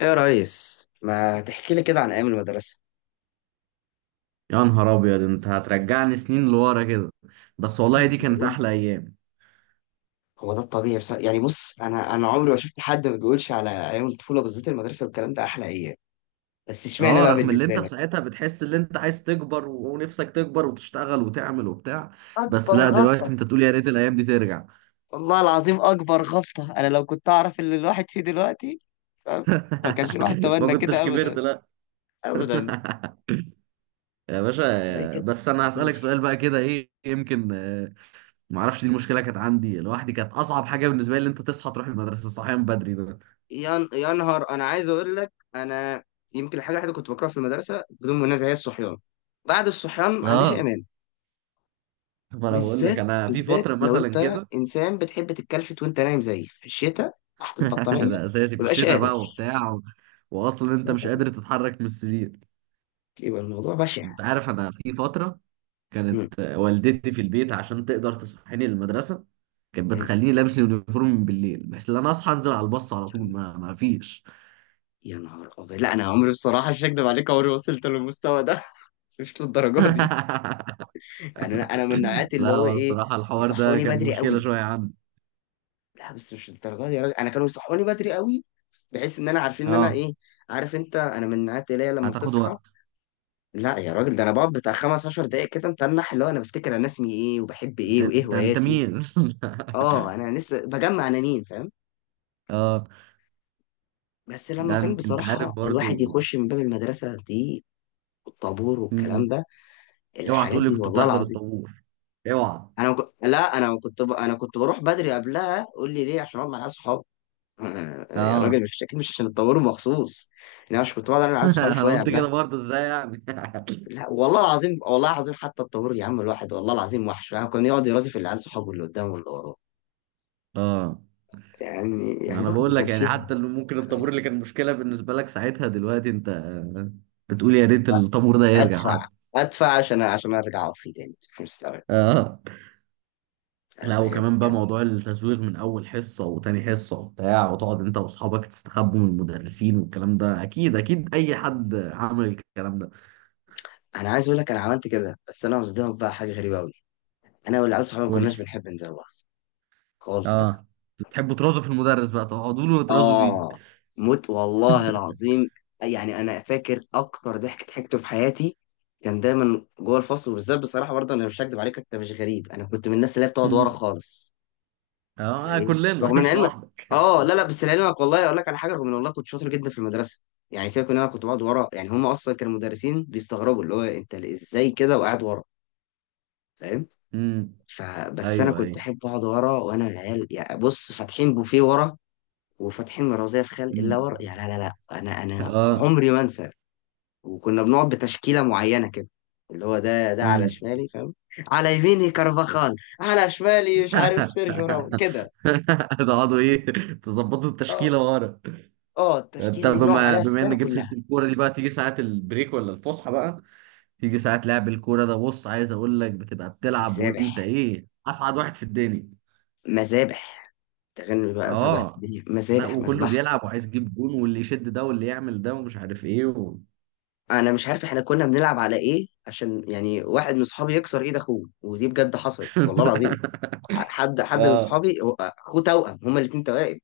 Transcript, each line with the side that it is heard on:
left: ايه يا ريس، ما تحكي لي كده عن ايام المدرسه.
right: يا نهار ابيض، انت هترجعني سنين لورا كده. بس والله
left: ايوه،
right: دي
left: كده
right: كانت
left: قول.
right: احلى ايام.
left: هو ده الطبيعي، بس يعني بص، انا عمري ما شفت حد ما بيقولش على ايام الطفوله، بالذات المدرسه والكلام ده، احلى ايام. بس اشمعنى
right: اه،
left: بقى
right: رغم اللي
left: بالنسبه
right: انت في
left: لك؟
right: ساعتها بتحس ان انت عايز تكبر ونفسك تكبر وتشتغل وتعمل وبتاع. بس
left: اكبر
right: لا، دلوقتي
left: غلطه.
right: انت تقول يا ريت الايام دي ترجع.
left: والله العظيم اكبر غلطه، انا لو كنت اعرف اللي الواحد فيه دلوقتي. فاهم؟ ما كانش الواحد
right: ما
left: تمنى
right: كنتش
left: كده
right: كبرت
left: ابدا،
right: لا.
left: ابدا.
right: يا
left: زي
right: باشا،
left: كده.
right: بس انا هسألك سؤال بقى كده، ايه يمكن ما اعرفش. دي المشكله كانت عندي لوحدي، كانت اصعب حاجه بالنسبه لي ان انت تصحى تروح المدرسه صحيان بدري ده.
left: يا نهار انا عايز اقول لك انا يمكن الحاجه الوحيده كنت بكرهها في المدرسه بدون منازع هي الصحيان. بعد الصحيان ما عنديش
right: اه،
left: ايمان.
right: ما انا بقول لك
left: بالذات،
right: انا في
left: بالذات
right: فتره
left: لو
right: مثلا
left: انت
right: كده.
left: انسان بتحب تتكلفت وانت نايم زيي في الشتاء، تحت البطانيه،
right: ده اساسي في
left: مبقاش
right: الشتاء
left: قادر.
right: بقى، وبتاع واصلا انت مش قادر تتحرك من السرير.
left: يبقى الموضوع بشع.
right: انت عارف، انا في فتره
left: مم.
right: كانت والدتي في البيت عشان تقدر تصحيني للمدرسه، كانت
left: مم.
right: بتخليني لابس اليونيفورم من بالليل بحيث ان انا اصحى انزل على الباص على طول، ما فيش.
left: يا نهار ابيض، لا انا عمري بصراحه مش هكدب عليك، عمري ما وصلت للمستوى ده. مش للدرجه دي. يعني انا من نوعية
right: لا،
left: اللي هو
right: هو
left: ايه،
right: الصراحه الحوار ده
left: يصحوني
right: كان
left: بدري
right: مشكله
left: قوي.
right: شويه عندي.
left: لا بس مش للدرجه دي يا راجل، انا كانوا يصحوني بدري قوي، بحيث ان انا عارفين ان انا
right: اه،
left: ايه. عارف انت، انا من نوعية اللي هي لما
right: هتاخد
left: بتصحى،
right: وقت.
left: لا يا راجل، ده انا بقعد بتاع 15 دقايق كده متنح، اللي هو انا بفتكر انا اسمي ايه وبحب
right: انت
left: ايه وايه
right: انت, انت
left: هواياتي.
right: مين؟
left: اه، انا لسه بجمع انا مين، فاهم.
right: اه
left: بس لما
right: لا،
left: كان
right: انت عارف
left: بصراحة الواحد
right: برضو.
left: يخش من باب المدرسة دي، والطابور والكلام
right: مم.
left: ده،
right: اوعى
left: الحاجات
right: تقول لي
left: دي
right: كنت
left: والله
right: بتحضر
left: العظيم.
right: الطابور، اوعى.
left: انا وك... لا انا كنت ب... انا كنت بروح بدري قبلها. قول لي ليه؟ عشان اقعد مع العيال صحابي. يا راجل،
right: اه.
left: مش اكيد مش عشان الطابور مخصوص، انا مش كنت بقعد انا العيال صحابي
right: انا
left: شويه
right: قلت كده
left: قبلها.
right: برضه، ازاي يعني؟
left: لا والله العظيم والله العظيم، حتى الطابور يا عم الواحد والله العظيم وحش يعني، كان يقعد يرازي في العيال صحابه اللي قدامه واللي وراه.
right: اه،
left: يعني
right: ما انا
left: برضه
right: بقول
left: كان
right: لك يعني،
left: فيها
right: حتى اللي ممكن الطابور
left: ذكريات.
right: اللي كان مشكله بالنسبه لك ساعتها، دلوقتي انت بتقول يا ريت الطابور ده يرجع
left: ادفع،
right: حتى.
left: ادفع عشان ارجع اطفي تاني في مستوى.
right: اه لا،
left: بجد
right: وكمان بقى
left: يعني،
right: موضوع التزويغ من اول حصه وتاني حصه وبتاع، وتقعد انت واصحابك تستخبوا من المدرسين والكلام ده. اكيد اكيد اي حد عمل الكلام ده.
left: انا عايز اقول لك انا عملت كده، بس انا قصدي بقى حاجه غريبه قوي، انا والعيال صحابي ما
right: قول لي.
left: كناش بنحب نزوغ خالص بقى.
right: اه، بتحبوا ترازوا في المدرس بقى، تقعدوا له وترازوا فيه.
left: اه، موت والله العظيم. يعني انا فاكر اكتر ضحك ضحكته في حياتي كان دايما جوه الفصل، وبالذات بصراحه برضه انا مش هكدب عليك، انت مش غريب، انا كنت من الناس اللي هي بتقعد ورا خالص.
right: اه
left: فايه
right: كلنا.
left: رغم ان
right: مش
left: علمك
right: لوحدك.
left: اه، لا لا، بس لعلمك والله اقول لك على حاجه، رغم ان والله كنت شاطر جدا في المدرسه، يعني سيبك ان انا كنت بقعد ورا، يعني هم اصلا كانوا مدرسين بيستغربوا اللي هو انت ازاي كده وقاعد ورا، فاهم.
right: امم.
left: فبس انا
right: ايوه
left: كنت
right: ايوه.
left: احب اقعد ورا، وانا العيال يعني بص فاتحين بوفيه ورا، وفاتحين مرازيه في خلق
right: مم.
left: الله ورا، يعني لا لا لا انا
right: اه.
left: عمري ما انسى. وكنا بنقعد بتشكيله معينه كده، اللي هو ده على
right: امم.
left: شمالي، فاهم. على يميني كارفاخال، على شمالي مش عارف سيرجيو راموس كده.
right: تقعدوا ايه؟ تظبطوا
left: آه.
right: التشكيله ورا؟
left: اه،
right: انت،
left: التشكيله دي بنقعد
right: بما
left: عليها
right: بما
left: السنه
right: ان جبت سيره
left: كلها.
right: الكوره دي بقى، تيجي ساعه البريك ولا الفسحه بقى، تيجي ساعه لعب الكوره ده، بص عايز اقول لك، بتبقى بتلعب
left: مذابح،
right: وانت ايه، اسعد واحد في الدنيا.
left: مذابح. تغني بقى، سبهت
right: اه
left: الدنيا
right: لا،
left: مذابح
right: وكله
left: مذبحه.
right: بيلعب وعايز يجيب جون، واللي يشد ده واللي يعمل ده ومش عارف ايه
left: انا مش عارف احنا كنا بنلعب على ايه عشان يعني واحد من صحابي يكسر ايد اخوه، ودي بجد حصلت والله العظيم. حد من
right: اه.
left: صحابي، اخوه توأم، هما الاتنين توائم،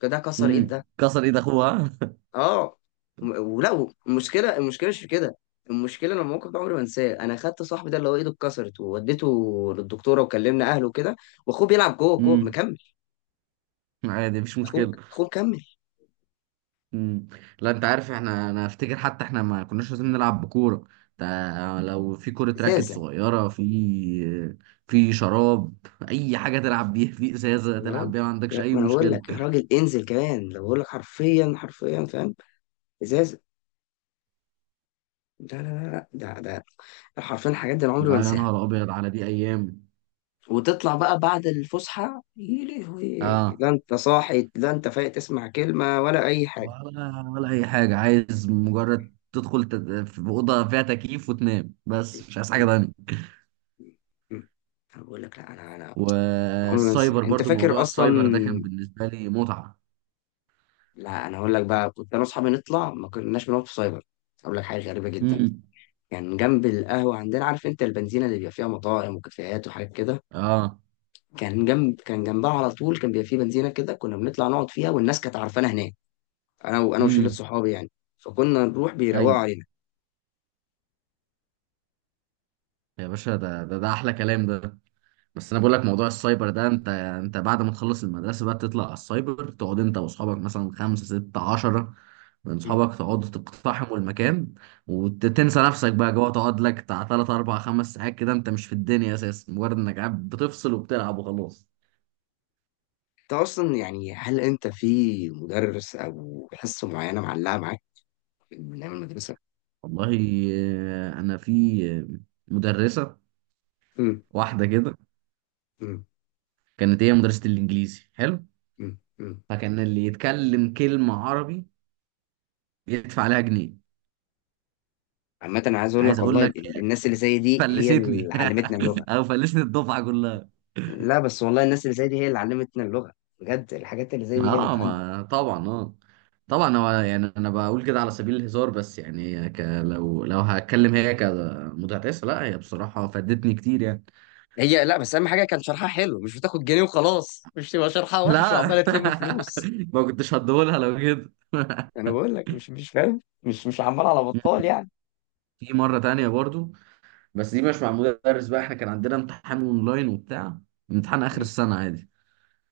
left: فده كسر ايد
right: امم.
left: ده.
right: كسر ايد اخوها.
left: اه. ولا المشكله، المشكله مش في كده، المشكله لما الموقف ده عمري ما انساه، انا خدت صاحبي ده اللي هو ايده اتكسرت ووديته للدكتوره، وكلمنا اهله وكده، واخوه بيلعب جوه، جوه
right: امم.
left: مكمل.
right: عادي، مفيش
left: اخوه،
right: مشكله.
left: اخوه مكمل.
right: مم. لا انت عارف، احنا انا افتكر حتى احنا ما كناش لازم نلعب بكوره. لو في كوره راكت
left: ازازه.
right: صغيره، في شراب، اي حاجه تلعب بيها، في ازازه
left: يا
right: تلعب
left: راجل،
right: بيها، ما عندكش اي
left: ما انا بقول
right: مشكله.
left: لك يا راجل، انزل كمان لو بقول لك حرفيا، حرفيا فاهم. ازاز. لا لا لا لا، ده ده حرفيا، الحاجات دي انا عمري
right: لا
left: ما
right: يا
left: انساها.
right: نهار ابيض، على دي ايام!
left: وتطلع بقى بعد الفسحه يا لهوي،
right: اه،
left: لا انت صاحي، لا انت فايق تسمع كلمه ولا اي حاجه.
right: ولا اي حاجه، عايز مجرد تدخل في اوضه فيها تكييف وتنام، بس مش عايز حاجه
left: م-
right: تانيه.
left: م- م. انا بقول لك، لا انا عمري ما انسى،
right: والسايبر
left: انت
right: برضو، موضوع
left: فاكر اصلا.
right: السايبر ده كان بالنسبه لي متعه.
left: لا انا اقول لك بقى، كنت انا واصحابي نطلع، ما كناش بنقعد في سايبر. اقول لك حاجه غريبه جدا.
right: امم.
left: كان يعني جنب القهوه عندنا، عارف انت البنزينه اللي بيبقى فيها مطاعم وكافيهات وحاجات كده،
right: اه.
left: كان جنب، كان جنبها على طول كان بيبقى فيه بنزينه كده، كنا بنطلع نقعد فيها والناس كانت عارفانا هناك، انا وشله
right: امم.
left: صحابي يعني، فكنا نروح بيروقوا علينا.
right: يا باشا، ده احلى كلام ده. بس انا بقول لك، موضوع السايبر ده، انت بعد ما تخلص المدرسه بقى، تطلع على السايبر، تقعد انت واصحابك مثلا خمسة ستة عشرة من
left: مم.
right: صحابك، تقعدوا تقتحموا المكان، وتنسى نفسك بقى جوه، تقعد لك بتاع تلات أربع خمس ساعات كده، انت مش في الدنيا اساسا، مجرد انك قاعد بتفصل وبتلعب وخلاص.
left: انت اصلا يعني هل انت في مدرس او حصه معينه معلقه معاك من ايام المدرسه؟
right: والله انا في آه، مدرسه
left: امم.
right: واحده كده
left: امم.
right: كانت، هي مدرسه الانجليزي حلو،
left: امم. امم.
right: فكان اللي يتكلم كلمه عربي يدفع عليها جنيه.
left: عامة أنا عايز أقول
right: عايز
left: لك
right: اقول
left: والله
right: لك،
left: الناس اللي زي دي هي
right: فلستني.
left: اللي علمتنا اللغة.
right: او فلست الدفعه كلها.
left: لا بس والله الناس اللي زي دي هي اللي علمتنا اللغة، بجد الحاجات اللي زي
right: ما
left: دي هي اللي
right: اه،
left: بتعلم.
right: ما طبعا، اه طبعا. هو يعني انا بقول كده على سبيل الهزار، بس يعني لو هتكلم هي كمتعتسه، لا، هي بصراحه فادتني كتير يعني.
left: هي لا، بس أهم حاجة كان شرحها حلو، مش بتاخد جنيه وخلاص، مش تبقى شرحها وحش
right: لا.
left: وعمالة تلم فلوس.
right: ما كنتش هديهولها لو كده.
left: انا بقول لك، مش فاهم، مش عمال على بطال يعني.
right: في مرة تانية برضو، بس دي مش مع مدرس بقى. احنا كان عندنا امتحان اونلاين وبتاع، امتحان اخر
left: م-
right: السنة عادي.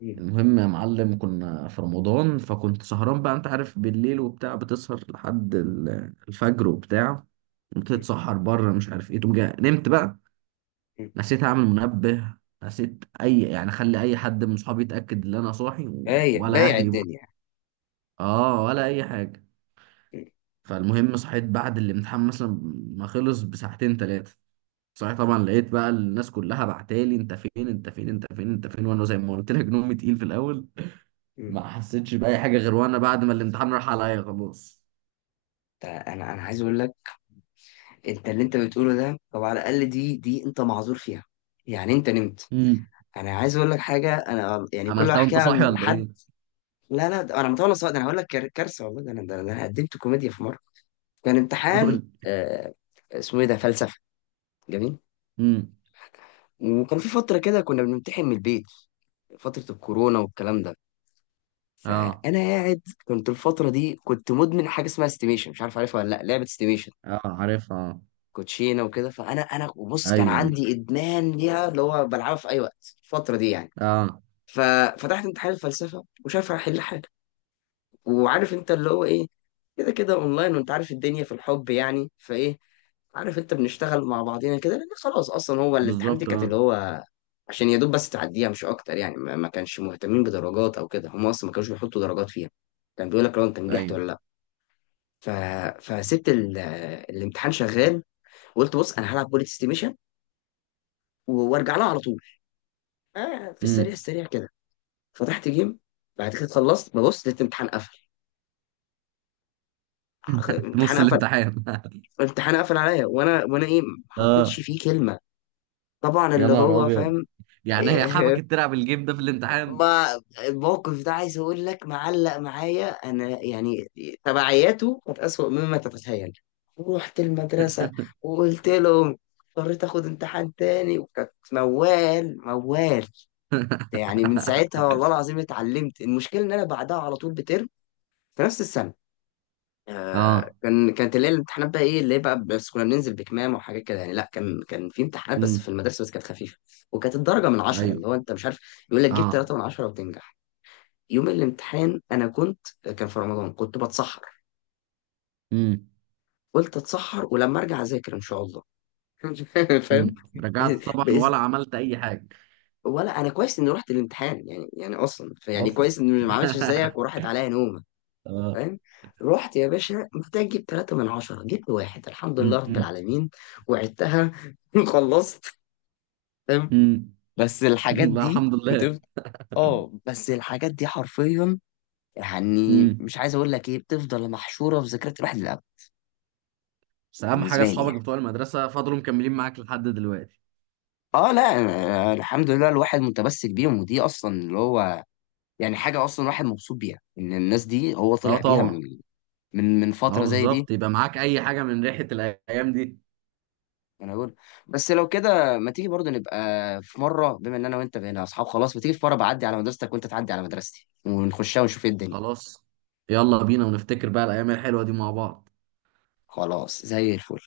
left: م-
right: المهم يا معلم، كنا في رمضان فكنت سهران بقى، انت عارف، بالليل وبتاع، بتسهر لحد الفجر وبتاع،
left: م-
right: بتتسحر بره مش عارف ايه، تقوم جاي نمت بقى.
left: م.
right: نسيت اعمل منبه، نسيت اي يعني اخلي اي حد من صحابي يتاكد ان انا صاحي
left: بايع،
right: ولا
left: بايع
right: اهلي برضه.
left: الدنيا.
right: اه، ولا اي حاجه.
left: م-
right: فالمهم صحيت بعد الامتحان مثلا ما خلص بساعتين ثلاثه. صحيت طبعا، لقيت بقى الناس كلها بعتالي انت فين انت فين انت فين انت فين. وانا زي ما قلت لك، نومي تقيل في الاول،
left: م.
right: ما حسيتش بأي حاجة، غير وأنا بعد ما الامتحان راح عليا خلاص.
left: ده انا، انا عايز اقول لك. انت اللي انت بتقوله ده طب على الاقل دي انت معذور فيها، يعني انت نمت.
right: امم.
left: انا عايز اقول لك حاجه، انا يعني كل ما
right: عملتها وأنت
left: احكيها
right: صاحي ولا
left: لحد.
right: إيه؟
left: لا لا، ده انا مطول صوت، انا هقول لك كارثه والله. ده انا، ده انا قدمت كوميديا في مره. كان امتحان،
right: قول.
left: آه، اسمه ايه ده، فلسفه. جميل.
right: امم.
left: وكان في فتره كده كنا بنمتحن من البيت، فتره الكورونا والكلام ده.
right: أه.
left: فانا قاعد كنت الفتره دي كنت مدمن حاجه اسمها استيميشن، مش عارف عارفها ولا لا، لعبه استيميشن،
right: أه عارفها أه.
left: كوتشينه وكده. فانا بص، كان
right: أيوه أيوه.
left: عندي ادمان ليها، اللي هو بلعبها في اي وقت الفتره دي يعني.
right: أه
left: ففتحت امتحان الفلسفه وشايف هحل، وعارف انت اللي هو ايه، كده كده اونلاين، وانت عارف الدنيا في الحب يعني فايه، عارف انت بنشتغل مع بعضينا كده، لان خلاص اصلا هو الامتحان دي
right: بالظبط
left: كانت اللي
right: أه.
left: هو عشان يا دوب بس تعديها مش اكتر يعني، ما كانش مهتمين بدرجات او كده، هم اصلا ما كانوش بيحطوا درجات فيها، كان بيقول لك لو انت نجحت
right: أيوه.
left: ولا لا. ف... فسبت ال... الامتحان شغال، وقلت بص انا هلعب بوليت ستيميشن وارجع لها على طول، آه في السريع،
right: امم.
left: السريع كده، فتحت جيم. بعد كده خلصت ببص لقيت الامتحان قفل. آه،
right: في
left: امتحان
right: نص
left: قفل.
right: الامتحان.
left: فالامتحان قفل عليا، وانا ايه، ما حطيتش
right: أه.
left: فيه كلمه، طبعا
right: يا
left: اللي
right: نهار
left: هو
right: أبيض!
left: فاهم.
right: يعني هي حبكت تلعب الجيم ده في الامتحان؟
left: ما الموقف ده عايز اقول لك معلق معايا انا يعني، تبعياته كانت اسوأ مما تتخيل. رحت المدرسه وقلت لهم، اضطريت اخد امتحان تاني، وكانت موال موال يعني. من ساعتها والله العظيم اتعلمت. المشكله ان انا بعدها على طول بترم في نفس السنه، آه،
right: أه.
left: كانت اللي هي الامتحانات بقى ايه اللي هي بقى، بس كنا بننزل بكمام وحاجات كده يعني، لا كان في امتحانات بس في
right: امم.
left: المدرسه، بس كانت خفيفه. وكانت الدرجه من 10،
right: أيوه
left: اللي هو انت مش عارف، يقول لك جيب
right: أه.
left: 3 من 10 وتنجح. يوم الامتحان انا كنت، كان في رمضان كنت بتسحر،
right: امم.
left: قلت اتسحر ولما ارجع اذاكر ان شاء الله. فاهم.
right: امم. رجعت
left: ب-
right: طبعا
left: بإذن
right: ولا عملت أي حاجة.
left: ولا انا كويس اني رحت الامتحان يعني، يعني اصلا يعني
right: أصلا.
left: كويس اني ما عملتش زيك وراحت عليا نوم.
right: اه.
left: فاهم. رحت يا باشا محتاج اجيب 3 من 10، جبت واحد، الحمد لله رب العالمين، وعدتها. خلصت. فاهم.
right: امم.
left: بس الحاجات
right: لا
left: دي
right: الحمد لله.
left: بتفضل. اه، بس الحاجات دي حرفيا، يعني
right: امم.
left: مش عايز اقول لك ايه، بتفضل محشورة في ذاكرة الواحد للأبد.
right: بس اهم حاجه،
left: بالنسبة لي
right: اصحابك
left: يعني،
right: بتوع المدرسه فضلوا مكملين معاك لحد دلوقتي.
left: اه لا، أنا الحمد لله الواحد متمسك بيهم، ودي اصلا اللي هو يعني حاجة اصلا الواحد مبسوط بيها، ان الناس دي هو
right: اه
left: طلع بيها
right: طبعا.
left: من، من
right: اه
left: فترة زي دي.
right: بالظبط. يبقى معاك اي حاجه من ريحه الايام دي.
left: انا اقول، بس لو كده ما تيجي برضه نبقى في مره، بما ان انا وانت بقينا اصحاب خلاص، ما تيجي في مره بعدي على مدرستك وانت تعدي على مدرستي، ونخشها ونشوف ايه الدنيا.
right: خلاص. يلا بينا ونفتكر بقى الايام الحلوه دي مع بعض.
left: خلاص زي الفل.